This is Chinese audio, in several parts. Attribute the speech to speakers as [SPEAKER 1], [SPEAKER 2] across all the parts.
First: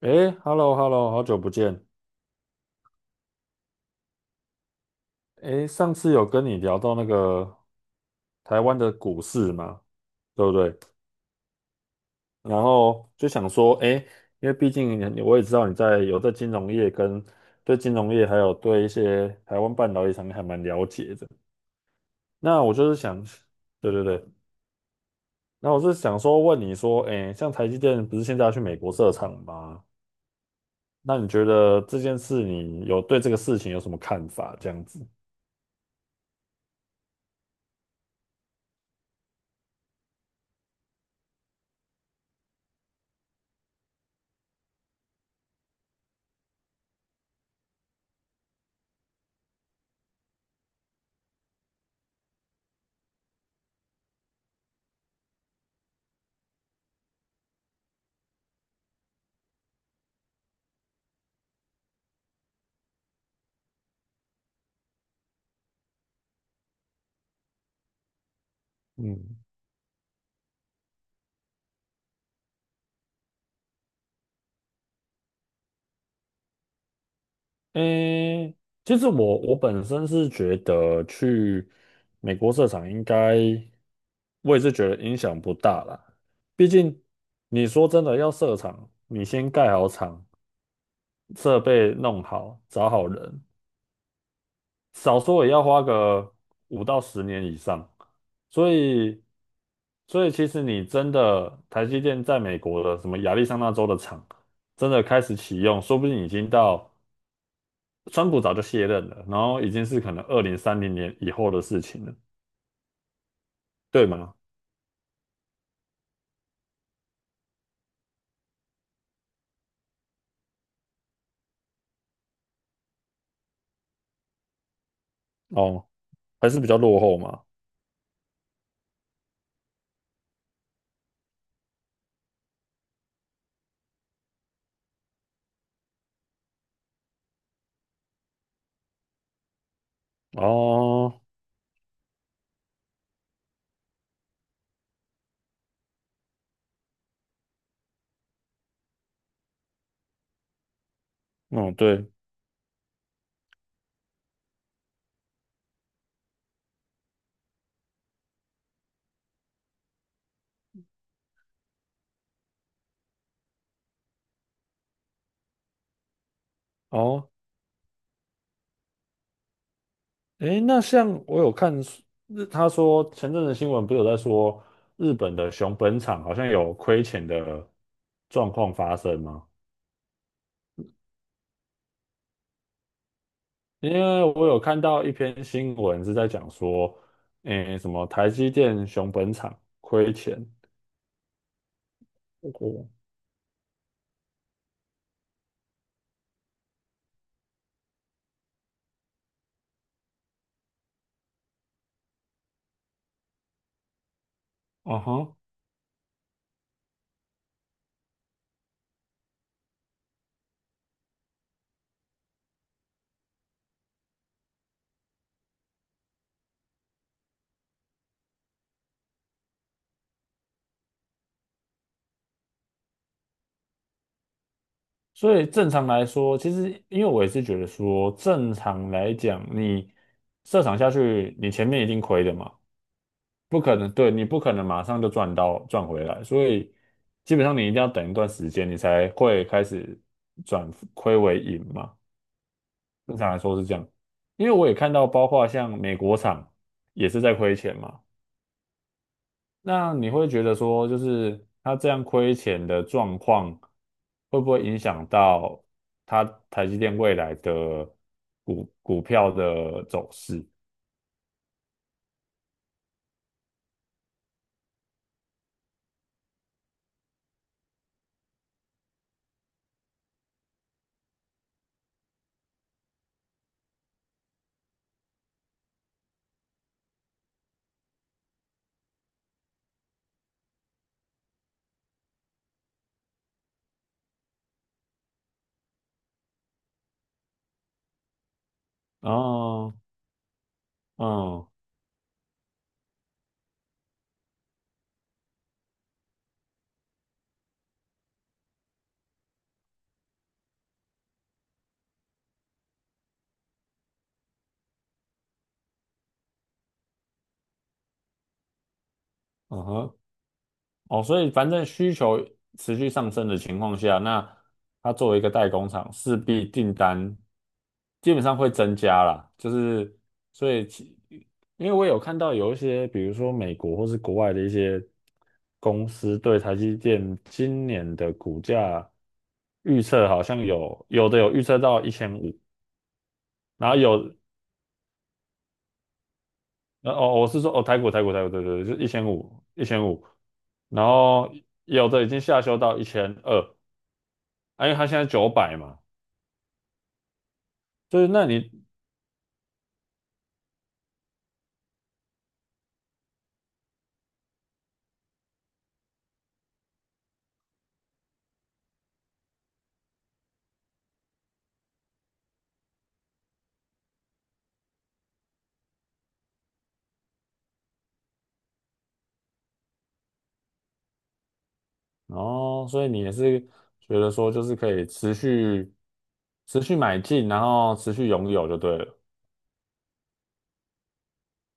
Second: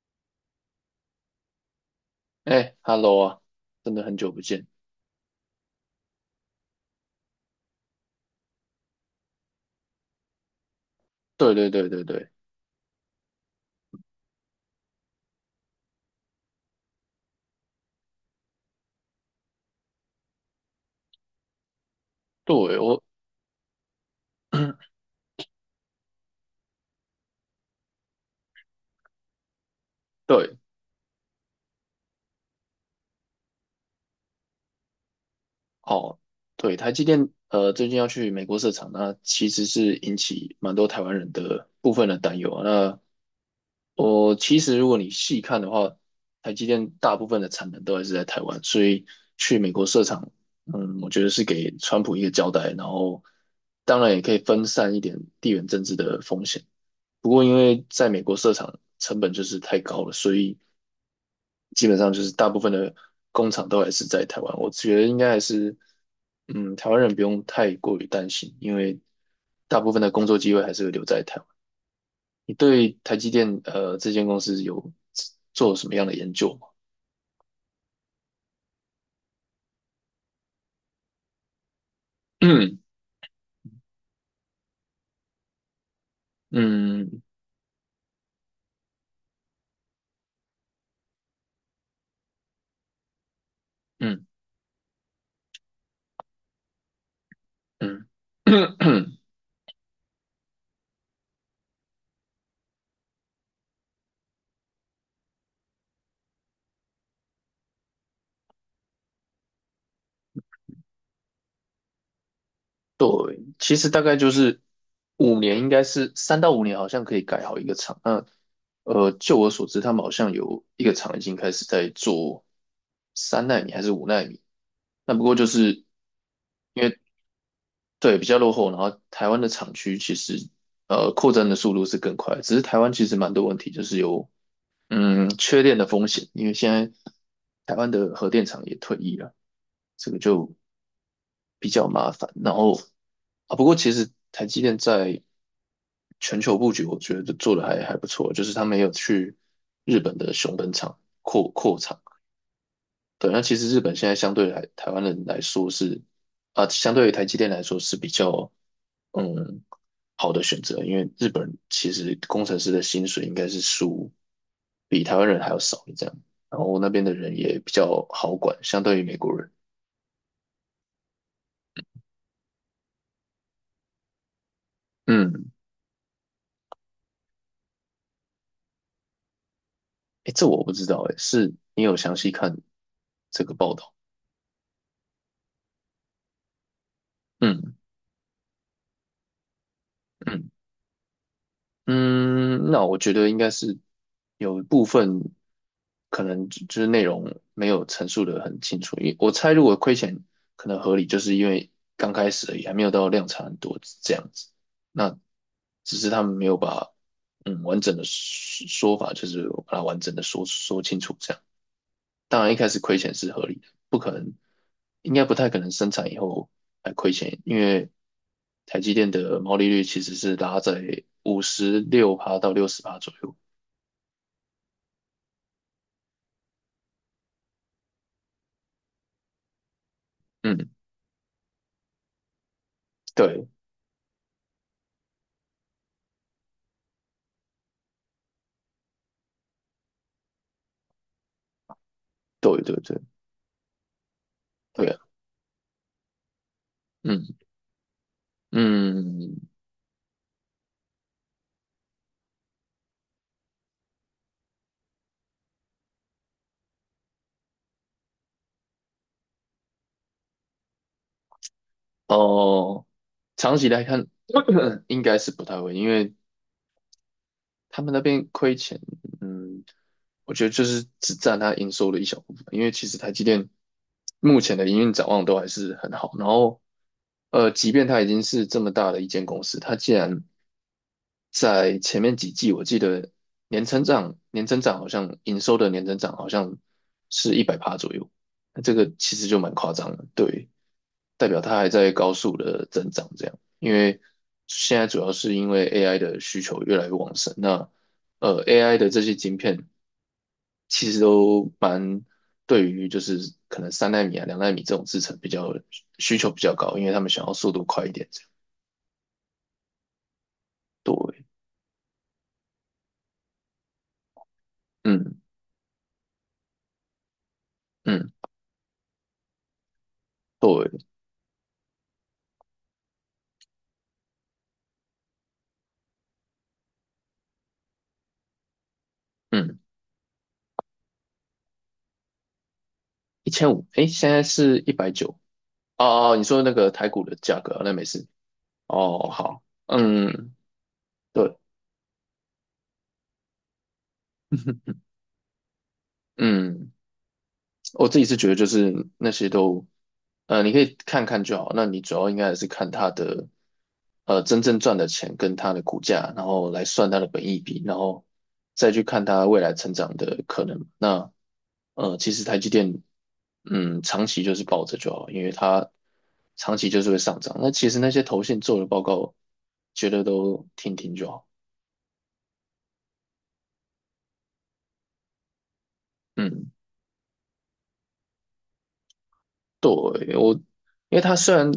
[SPEAKER 1] 诶 h e l l o h e l l o 好久不见。
[SPEAKER 2] 哎，Hello 啊，真的很久不见。
[SPEAKER 1] 诶，上次有跟你聊到那个台湾的股市嘛，对不对？
[SPEAKER 2] 对对对对对。
[SPEAKER 1] 然后就想说，诶，因为毕竟你我也知道你有在金融业对金融业，还有对一些台湾半导体产业还蛮了解的。那我
[SPEAKER 2] 对，
[SPEAKER 1] 就是
[SPEAKER 2] 我。
[SPEAKER 1] 想，对对对，那我是想说问你说，诶，像台积电不是现在要去美国设厂吗？
[SPEAKER 2] 对。
[SPEAKER 1] 那你觉得这件事，你有对这个事情有什么看法？这样子，
[SPEAKER 2] 哦，对台积电最近要去美国设厂，那其实是引起蛮多台湾人的部分的担忧啊。那我其实如果你细看的话，台积电大部分的产能都还是在台湾，所以去美国设厂，我觉得是给川普一个交代，然后当然也可以分散一点地缘政治的风险。不过因为在美国设厂成本就是太高了，所以基本上就是大部分的工厂都还是在台湾。我觉得应该还是，台湾人不用太过于担心，因为
[SPEAKER 1] 嗯
[SPEAKER 2] 大部分的工作机会还是会留在台湾。你对台积电这间公司有做什么样的研究吗？
[SPEAKER 1] 诶，其实我本身是觉得去美国设厂应 该，我也是觉得影响不大啦。毕
[SPEAKER 2] 嗯
[SPEAKER 1] 竟
[SPEAKER 2] 嗯
[SPEAKER 1] 你说真的要设厂，你先盖好厂，设备弄好，找好人，少说也要花个5到10年以上。
[SPEAKER 2] 嗯
[SPEAKER 1] 所
[SPEAKER 2] 嗯。
[SPEAKER 1] 以，所以，其实你真的台积电在美国的什么亚利桑那州的厂，真的开始启用，说不定已经到。川普早就卸任了，然后已经是可能2030年以后的事情了，
[SPEAKER 2] 其实大
[SPEAKER 1] 对
[SPEAKER 2] 概就
[SPEAKER 1] 吗？
[SPEAKER 2] 是5年，应该是3到5年，好像可以改好一个厂。那就我所知，他们好像有一个厂已经开始在做三纳米还是5纳米。那不过就是，
[SPEAKER 1] 哦，还是比较落后嘛。
[SPEAKER 2] 对，比较落后，然后台湾的厂区其实扩张的速度是更快，只是台湾其实蛮多问题，就是有缺电的风险，因为现在台湾的核电厂也退役了，这个就
[SPEAKER 1] 哦，
[SPEAKER 2] 比较麻烦。然后啊，不过其实台积电在全球布局，我觉得做的还不错，就是他们也有去日本的熊本厂。
[SPEAKER 1] 嗯，对，
[SPEAKER 2] 对，那其实日本现在相对来台湾人来说是啊，相对于台积电来说是比较嗯好的选择，因为日本其实工程师的薪水应该是输比台湾人还要少的这样，然后那边的
[SPEAKER 1] 哦，
[SPEAKER 2] 人也比较好管，相对于美国人，
[SPEAKER 1] 诶，那像我有他说前阵子新闻不是有在说日本
[SPEAKER 2] 嗯。
[SPEAKER 1] 的熊本厂好像有亏钱的状况发生吗？
[SPEAKER 2] 哎，这我不知道，哎，是你有详细看这个报
[SPEAKER 1] 因
[SPEAKER 2] 道？
[SPEAKER 1] 为我有看到一篇新闻是在讲说，
[SPEAKER 2] 嗯
[SPEAKER 1] 诶，什么台积电熊本厂亏钱。
[SPEAKER 2] 嗯嗯。那
[SPEAKER 1] 哦，
[SPEAKER 2] 我觉得应该是有一部分可能就是内容没有陈述的很清楚，因为我猜如果亏钱可能合理，就是因为刚开始而已，还没有到量产很多这样子。
[SPEAKER 1] 哦
[SPEAKER 2] 那
[SPEAKER 1] 哈。
[SPEAKER 2] 只是他们没有把完整的说说法，就是把它完整的说说清楚这样。当然一开始亏钱是合理的，不可能，应该不太可能生产以后还亏钱，因为台积电的毛利率其实是拉在56%到六十趴左右。
[SPEAKER 1] 所以正常来说，其实因为我也是觉得说，正常来讲，你设
[SPEAKER 2] 嗯。
[SPEAKER 1] 厂下去，你前面一定亏的嘛，
[SPEAKER 2] 对。
[SPEAKER 1] 不可能，对，你不可能马上就赚回来，所以基本上你一定要等一段时间，你才会开始转亏为盈嘛。
[SPEAKER 2] 对对对
[SPEAKER 1] 正常来说是这样，因为我也
[SPEAKER 2] 对
[SPEAKER 1] 看
[SPEAKER 2] 啊。
[SPEAKER 1] 到，包括像美国厂也是在
[SPEAKER 2] 嗯
[SPEAKER 1] 亏钱嘛。
[SPEAKER 2] 嗯。
[SPEAKER 1] 那你会觉得说，就是他这样亏钱的状况，会不会影响到他台积电未来的股票的走势？
[SPEAKER 2] 哦，长期来看 应该是不太会，因为他们那边亏钱，嗯，我觉得就是只占它营收的一小部分，因为其实台积电目前的营运展望都还是很好。然后，即便它已经是这么大的一间公司，它竟然在前面几季，我记得年增长好像营收的年增长好像是100%左右，那这个其实就蛮夸
[SPEAKER 1] 哦，
[SPEAKER 2] 张的，对，代表
[SPEAKER 1] 嗯
[SPEAKER 2] 它还在高速的增长这样。因为现在主要是因为 AI 的需求越来越旺盛。那AI 的这些晶片其实都蛮对于就是可能三纳米啊、两纳米这种制程比较需求比较高，因为他们想要速度快一点这样。
[SPEAKER 1] 嗯哼，
[SPEAKER 2] 对。
[SPEAKER 1] 哦，所以反正需求持续上升的情况下，那它作为
[SPEAKER 2] 嗯
[SPEAKER 1] 一个代工厂，势必订单
[SPEAKER 2] 嗯。
[SPEAKER 1] 基本上会增加啦。就是所以
[SPEAKER 2] 对。
[SPEAKER 1] 其因为我有看到有一些，比如说美国或是国外的一些公司对台积电今年的股价
[SPEAKER 2] 嗯，
[SPEAKER 1] 预测，好像有的有预测到一千五，
[SPEAKER 2] 1500，
[SPEAKER 1] 然后
[SPEAKER 2] 诶，现
[SPEAKER 1] 有
[SPEAKER 2] 在是190。哦哦，你说那个台股的
[SPEAKER 1] 哦，我
[SPEAKER 2] 价
[SPEAKER 1] 是说
[SPEAKER 2] 格啊，
[SPEAKER 1] 哦
[SPEAKER 2] 那
[SPEAKER 1] 台
[SPEAKER 2] 没
[SPEAKER 1] 股台
[SPEAKER 2] 事。
[SPEAKER 1] 股台股对对对，就一千
[SPEAKER 2] 哦。
[SPEAKER 1] 五
[SPEAKER 2] 好。
[SPEAKER 1] 一千五1 5 0
[SPEAKER 2] 嗯。
[SPEAKER 1] 然后
[SPEAKER 2] 对。
[SPEAKER 1] 有的已经下修到1200。哎，因为它现在900嘛，
[SPEAKER 2] 嗯。我自
[SPEAKER 1] 就
[SPEAKER 2] 己
[SPEAKER 1] 是
[SPEAKER 2] 是
[SPEAKER 1] 那
[SPEAKER 2] 觉得就
[SPEAKER 1] 你
[SPEAKER 2] 是那些都，你可以看看就好。那你主要应该还是看它的，真正赚的钱跟它的股价，然后来算它的本益比，然后再去看它未来成长的可能。那，其实台积电，长期就是抱着就好，因为它长期就是会上涨。那其实那些投信做的报告，觉得都听听就好。
[SPEAKER 1] 哦，所以你也是觉得说，就是可以持续
[SPEAKER 2] 嗯。
[SPEAKER 1] 持续买进，然后持续拥有就对了。
[SPEAKER 2] 对，我，因为它虽然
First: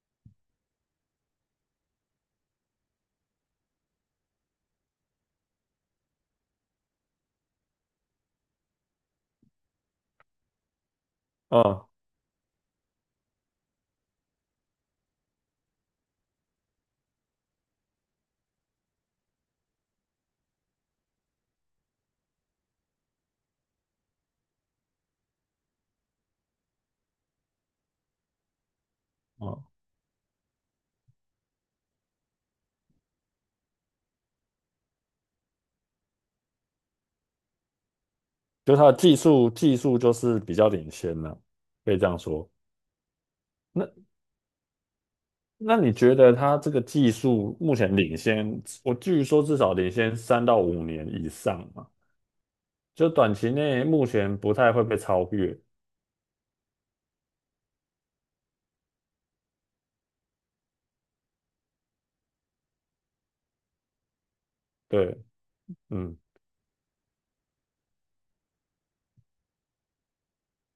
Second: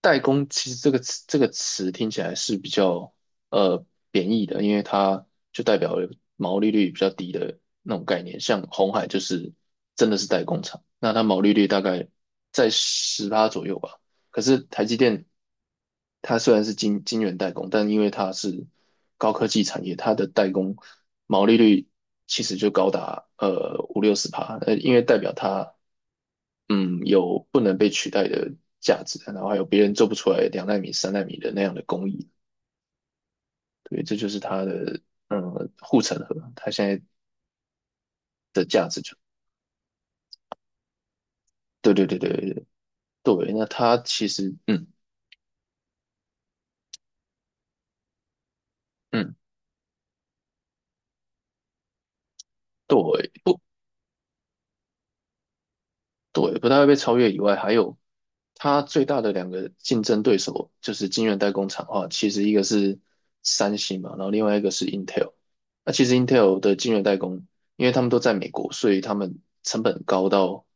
[SPEAKER 2] 代工，其实这个词听起来是比较呃贬义的，因为它就代表了毛利率比较低的那种概念。像红海就是真的是代工厂，那它毛利率大
[SPEAKER 1] 嗯
[SPEAKER 2] 概在十趴左右吧。可是台积电，它虽然是金圆代工，但因为它是高科技产业，它的代工毛利率其实就高达50-60%，因为代表它有不能被取代的价值，然后还
[SPEAKER 1] 嗯，
[SPEAKER 2] 有别人做不出来两纳米、三纳米的那样的工艺，对，这就是它的护城河，它现在的
[SPEAKER 1] 就它
[SPEAKER 2] 价
[SPEAKER 1] 的
[SPEAKER 2] 值就。
[SPEAKER 1] 技术就是比较领先了，
[SPEAKER 2] 对
[SPEAKER 1] 可以
[SPEAKER 2] 对
[SPEAKER 1] 这
[SPEAKER 2] 对
[SPEAKER 1] 样
[SPEAKER 2] 对
[SPEAKER 1] 说。
[SPEAKER 2] 对。对，那它
[SPEAKER 1] 那
[SPEAKER 2] 其实，嗯
[SPEAKER 1] 那你觉得它这个技术目前领先，我据
[SPEAKER 2] 嗯。
[SPEAKER 1] 说至少领先3到5年以上嘛，就
[SPEAKER 2] 对，
[SPEAKER 1] 短期
[SPEAKER 2] 不，
[SPEAKER 1] 内目前不太会被超越。
[SPEAKER 2] 对，不太会被超越以外，还有它最大的两个竞争对手就是晶圆代工厂的话，其实一个是三星嘛，然后另外一个是
[SPEAKER 1] 对，
[SPEAKER 2] Intel。那其实
[SPEAKER 1] 嗯，
[SPEAKER 2] Intel 的晶圆代工，因为他们都在美国，所以他们成本高到，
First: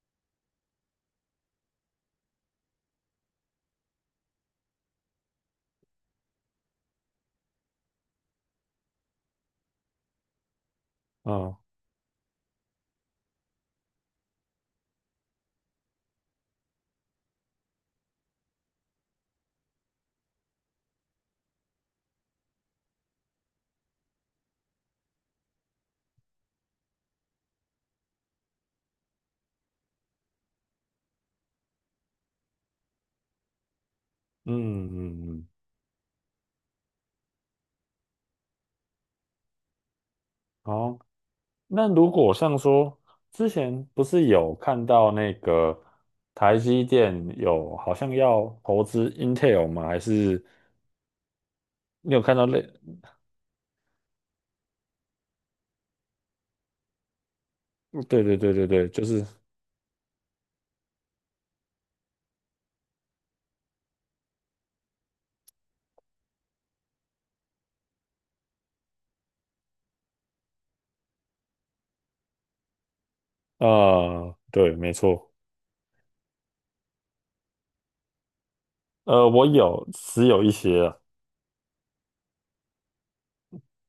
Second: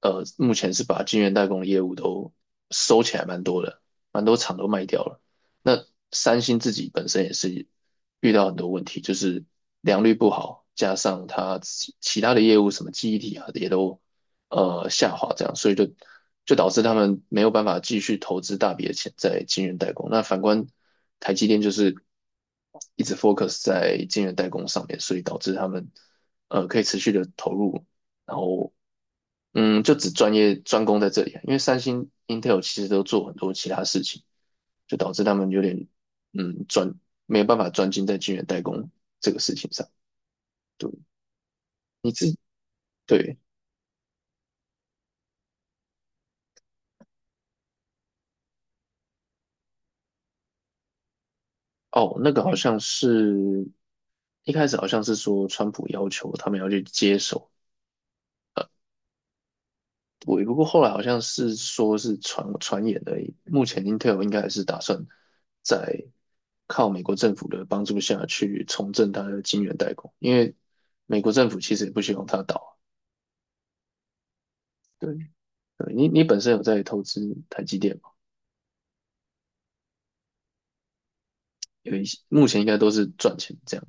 [SPEAKER 2] 目前是把晶圆代工的业务都收起来蛮多的，蛮多厂都卖掉了。那三星自己本身也是遇到很多问题，就是良率不好，加上它
[SPEAKER 1] 哦，
[SPEAKER 2] 其他的业务什么记忆体啊也都下滑，这样，所以就导致他们没有办法继续投资大笔的钱在晶圆代工。那反观台积电就是一直 focus 在晶圆代工上面，所以导致他们可以持续的投入，然后就只专攻在这里啊，因为三星、Intel 其实都做很多其他事情，
[SPEAKER 1] 嗯
[SPEAKER 2] 就导致
[SPEAKER 1] 嗯
[SPEAKER 2] 他
[SPEAKER 1] 嗯，
[SPEAKER 2] 们有点嗯专没有办法专精在晶圆代工这个事情上。对。
[SPEAKER 1] 好。那如
[SPEAKER 2] 你
[SPEAKER 1] 果
[SPEAKER 2] 自
[SPEAKER 1] 像说
[SPEAKER 2] 对。
[SPEAKER 1] 之前不是有看到那个台积电有好像要投资 Intel 吗？还是你
[SPEAKER 2] 哦，
[SPEAKER 1] 有
[SPEAKER 2] 那
[SPEAKER 1] 看
[SPEAKER 2] 个
[SPEAKER 1] 到
[SPEAKER 2] 好
[SPEAKER 1] 类？
[SPEAKER 2] 像是一开始好像是说川普要求他们要去接手，
[SPEAKER 1] 嗯对对对对对，就是
[SPEAKER 2] 我不过后来好像是说是传言而已。目前 Intel 应该还是打算在靠美国政府的帮助下去重振它的晶圆代工，因为美国政府其实也不希望它倒。
[SPEAKER 1] 对，没
[SPEAKER 2] 对，
[SPEAKER 1] 错，
[SPEAKER 2] 对你本身有在投资台积电吗？
[SPEAKER 1] 我有持有一些啊，
[SPEAKER 2] 有一些目前应该都是赚钱这样。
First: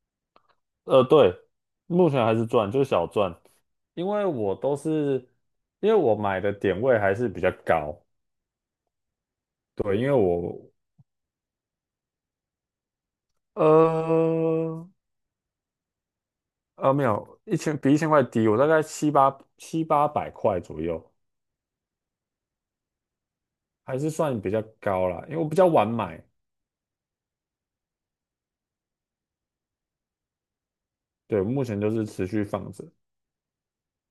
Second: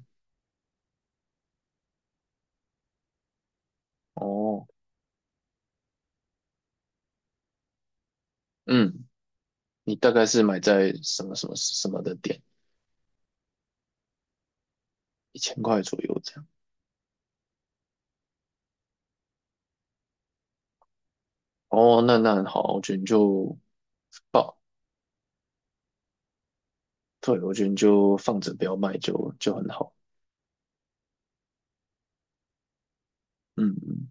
[SPEAKER 1] 对，目前还是赚，就是小赚，因为
[SPEAKER 2] 哦。
[SPEAKER 1] 我买的点位还是比较高，
[SPEAKER 2] 嗯，你
[SPEAKER 1] 对，因
[SPEAKER 2] 大
[SPEAKER 1] 为
[SPEAKER 2] 概是买
[SPEAKER 1] 我
[SPEAKER 2] 在什么什么什么的点，
[SPEAKER 1] 呃。
[SPEAKER 2] 1000块左右这样。
[SPEAKER 1] 没有，一千比1000块低，我大概七八百块左右，
[SPEAKER 2] 哦，那很好，我觉得你就
[SPEAKER 1] 还是算比
[SPEAKER 2] 报，
[SPEAKER 1] 较高啦，因为我比较晚买，
[SPEAKER 2] 对，我觉得你就放着不要卖就很好。
[SPEAKER 1] 对，目前就是持续放着，
[SPEAKER 2] 嗯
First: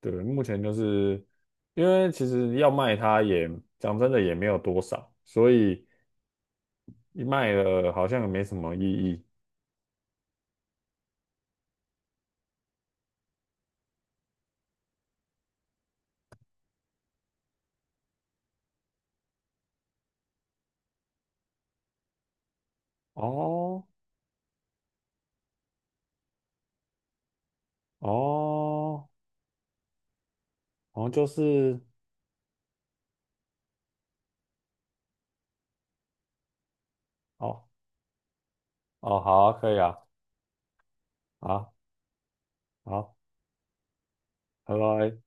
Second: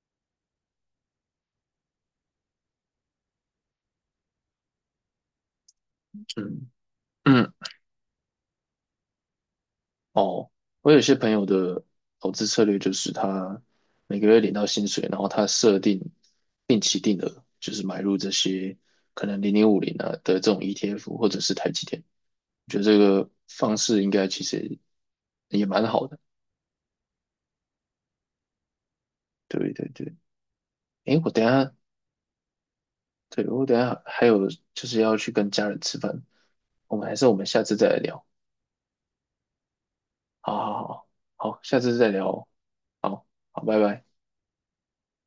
[SPEAKER 1] 对，目前就是因为其实要卖它也讲真的也没有多少，所以
[SPEAKER 2] 嗯
[SPEAKER 1] 一
[SPEAKER 2] 嗯。
[SPEAKER 1] 卖了好像也没什么意义。
[SPEAKER 2] 哦，我有些朋友的投资策略就是他每个月领到薪水，然后他设定定期定额，就是买入这些可能0050啊的这种 ETF 或者是台积电，我觉得这个方
[SPEAKER 1] 哦
[SPEAKER 2] 式应该其实也蛮好的。
[SPEAKER 1] 哦
[SPEAKER 2] 对对对，
[SPEAKER 1] 好像
[SPEAKER 2] 诶，
[SPEAKER 1] 就
[SPEAKER 2] 我等一下，
[SPEAKER 1] 是
[SPEAKER 2] 对，我等一下还有就是要去跟家人吃饭，我们还是我们下
[SPEAKER 1] 哦
[SPEAKER 2] 次再来聊。
[SPEAKER 1] 哦，好啊可以啊，
[SPEAKER 2] 好好好。好，
[SPEAKER 1] 好
[SPEAKER 2] 下次再聊哦。
[SPEAKER 1] 好，
[SPEAKER 2] 好，好，拜拜。
[SPEAKER 1] 拜拜。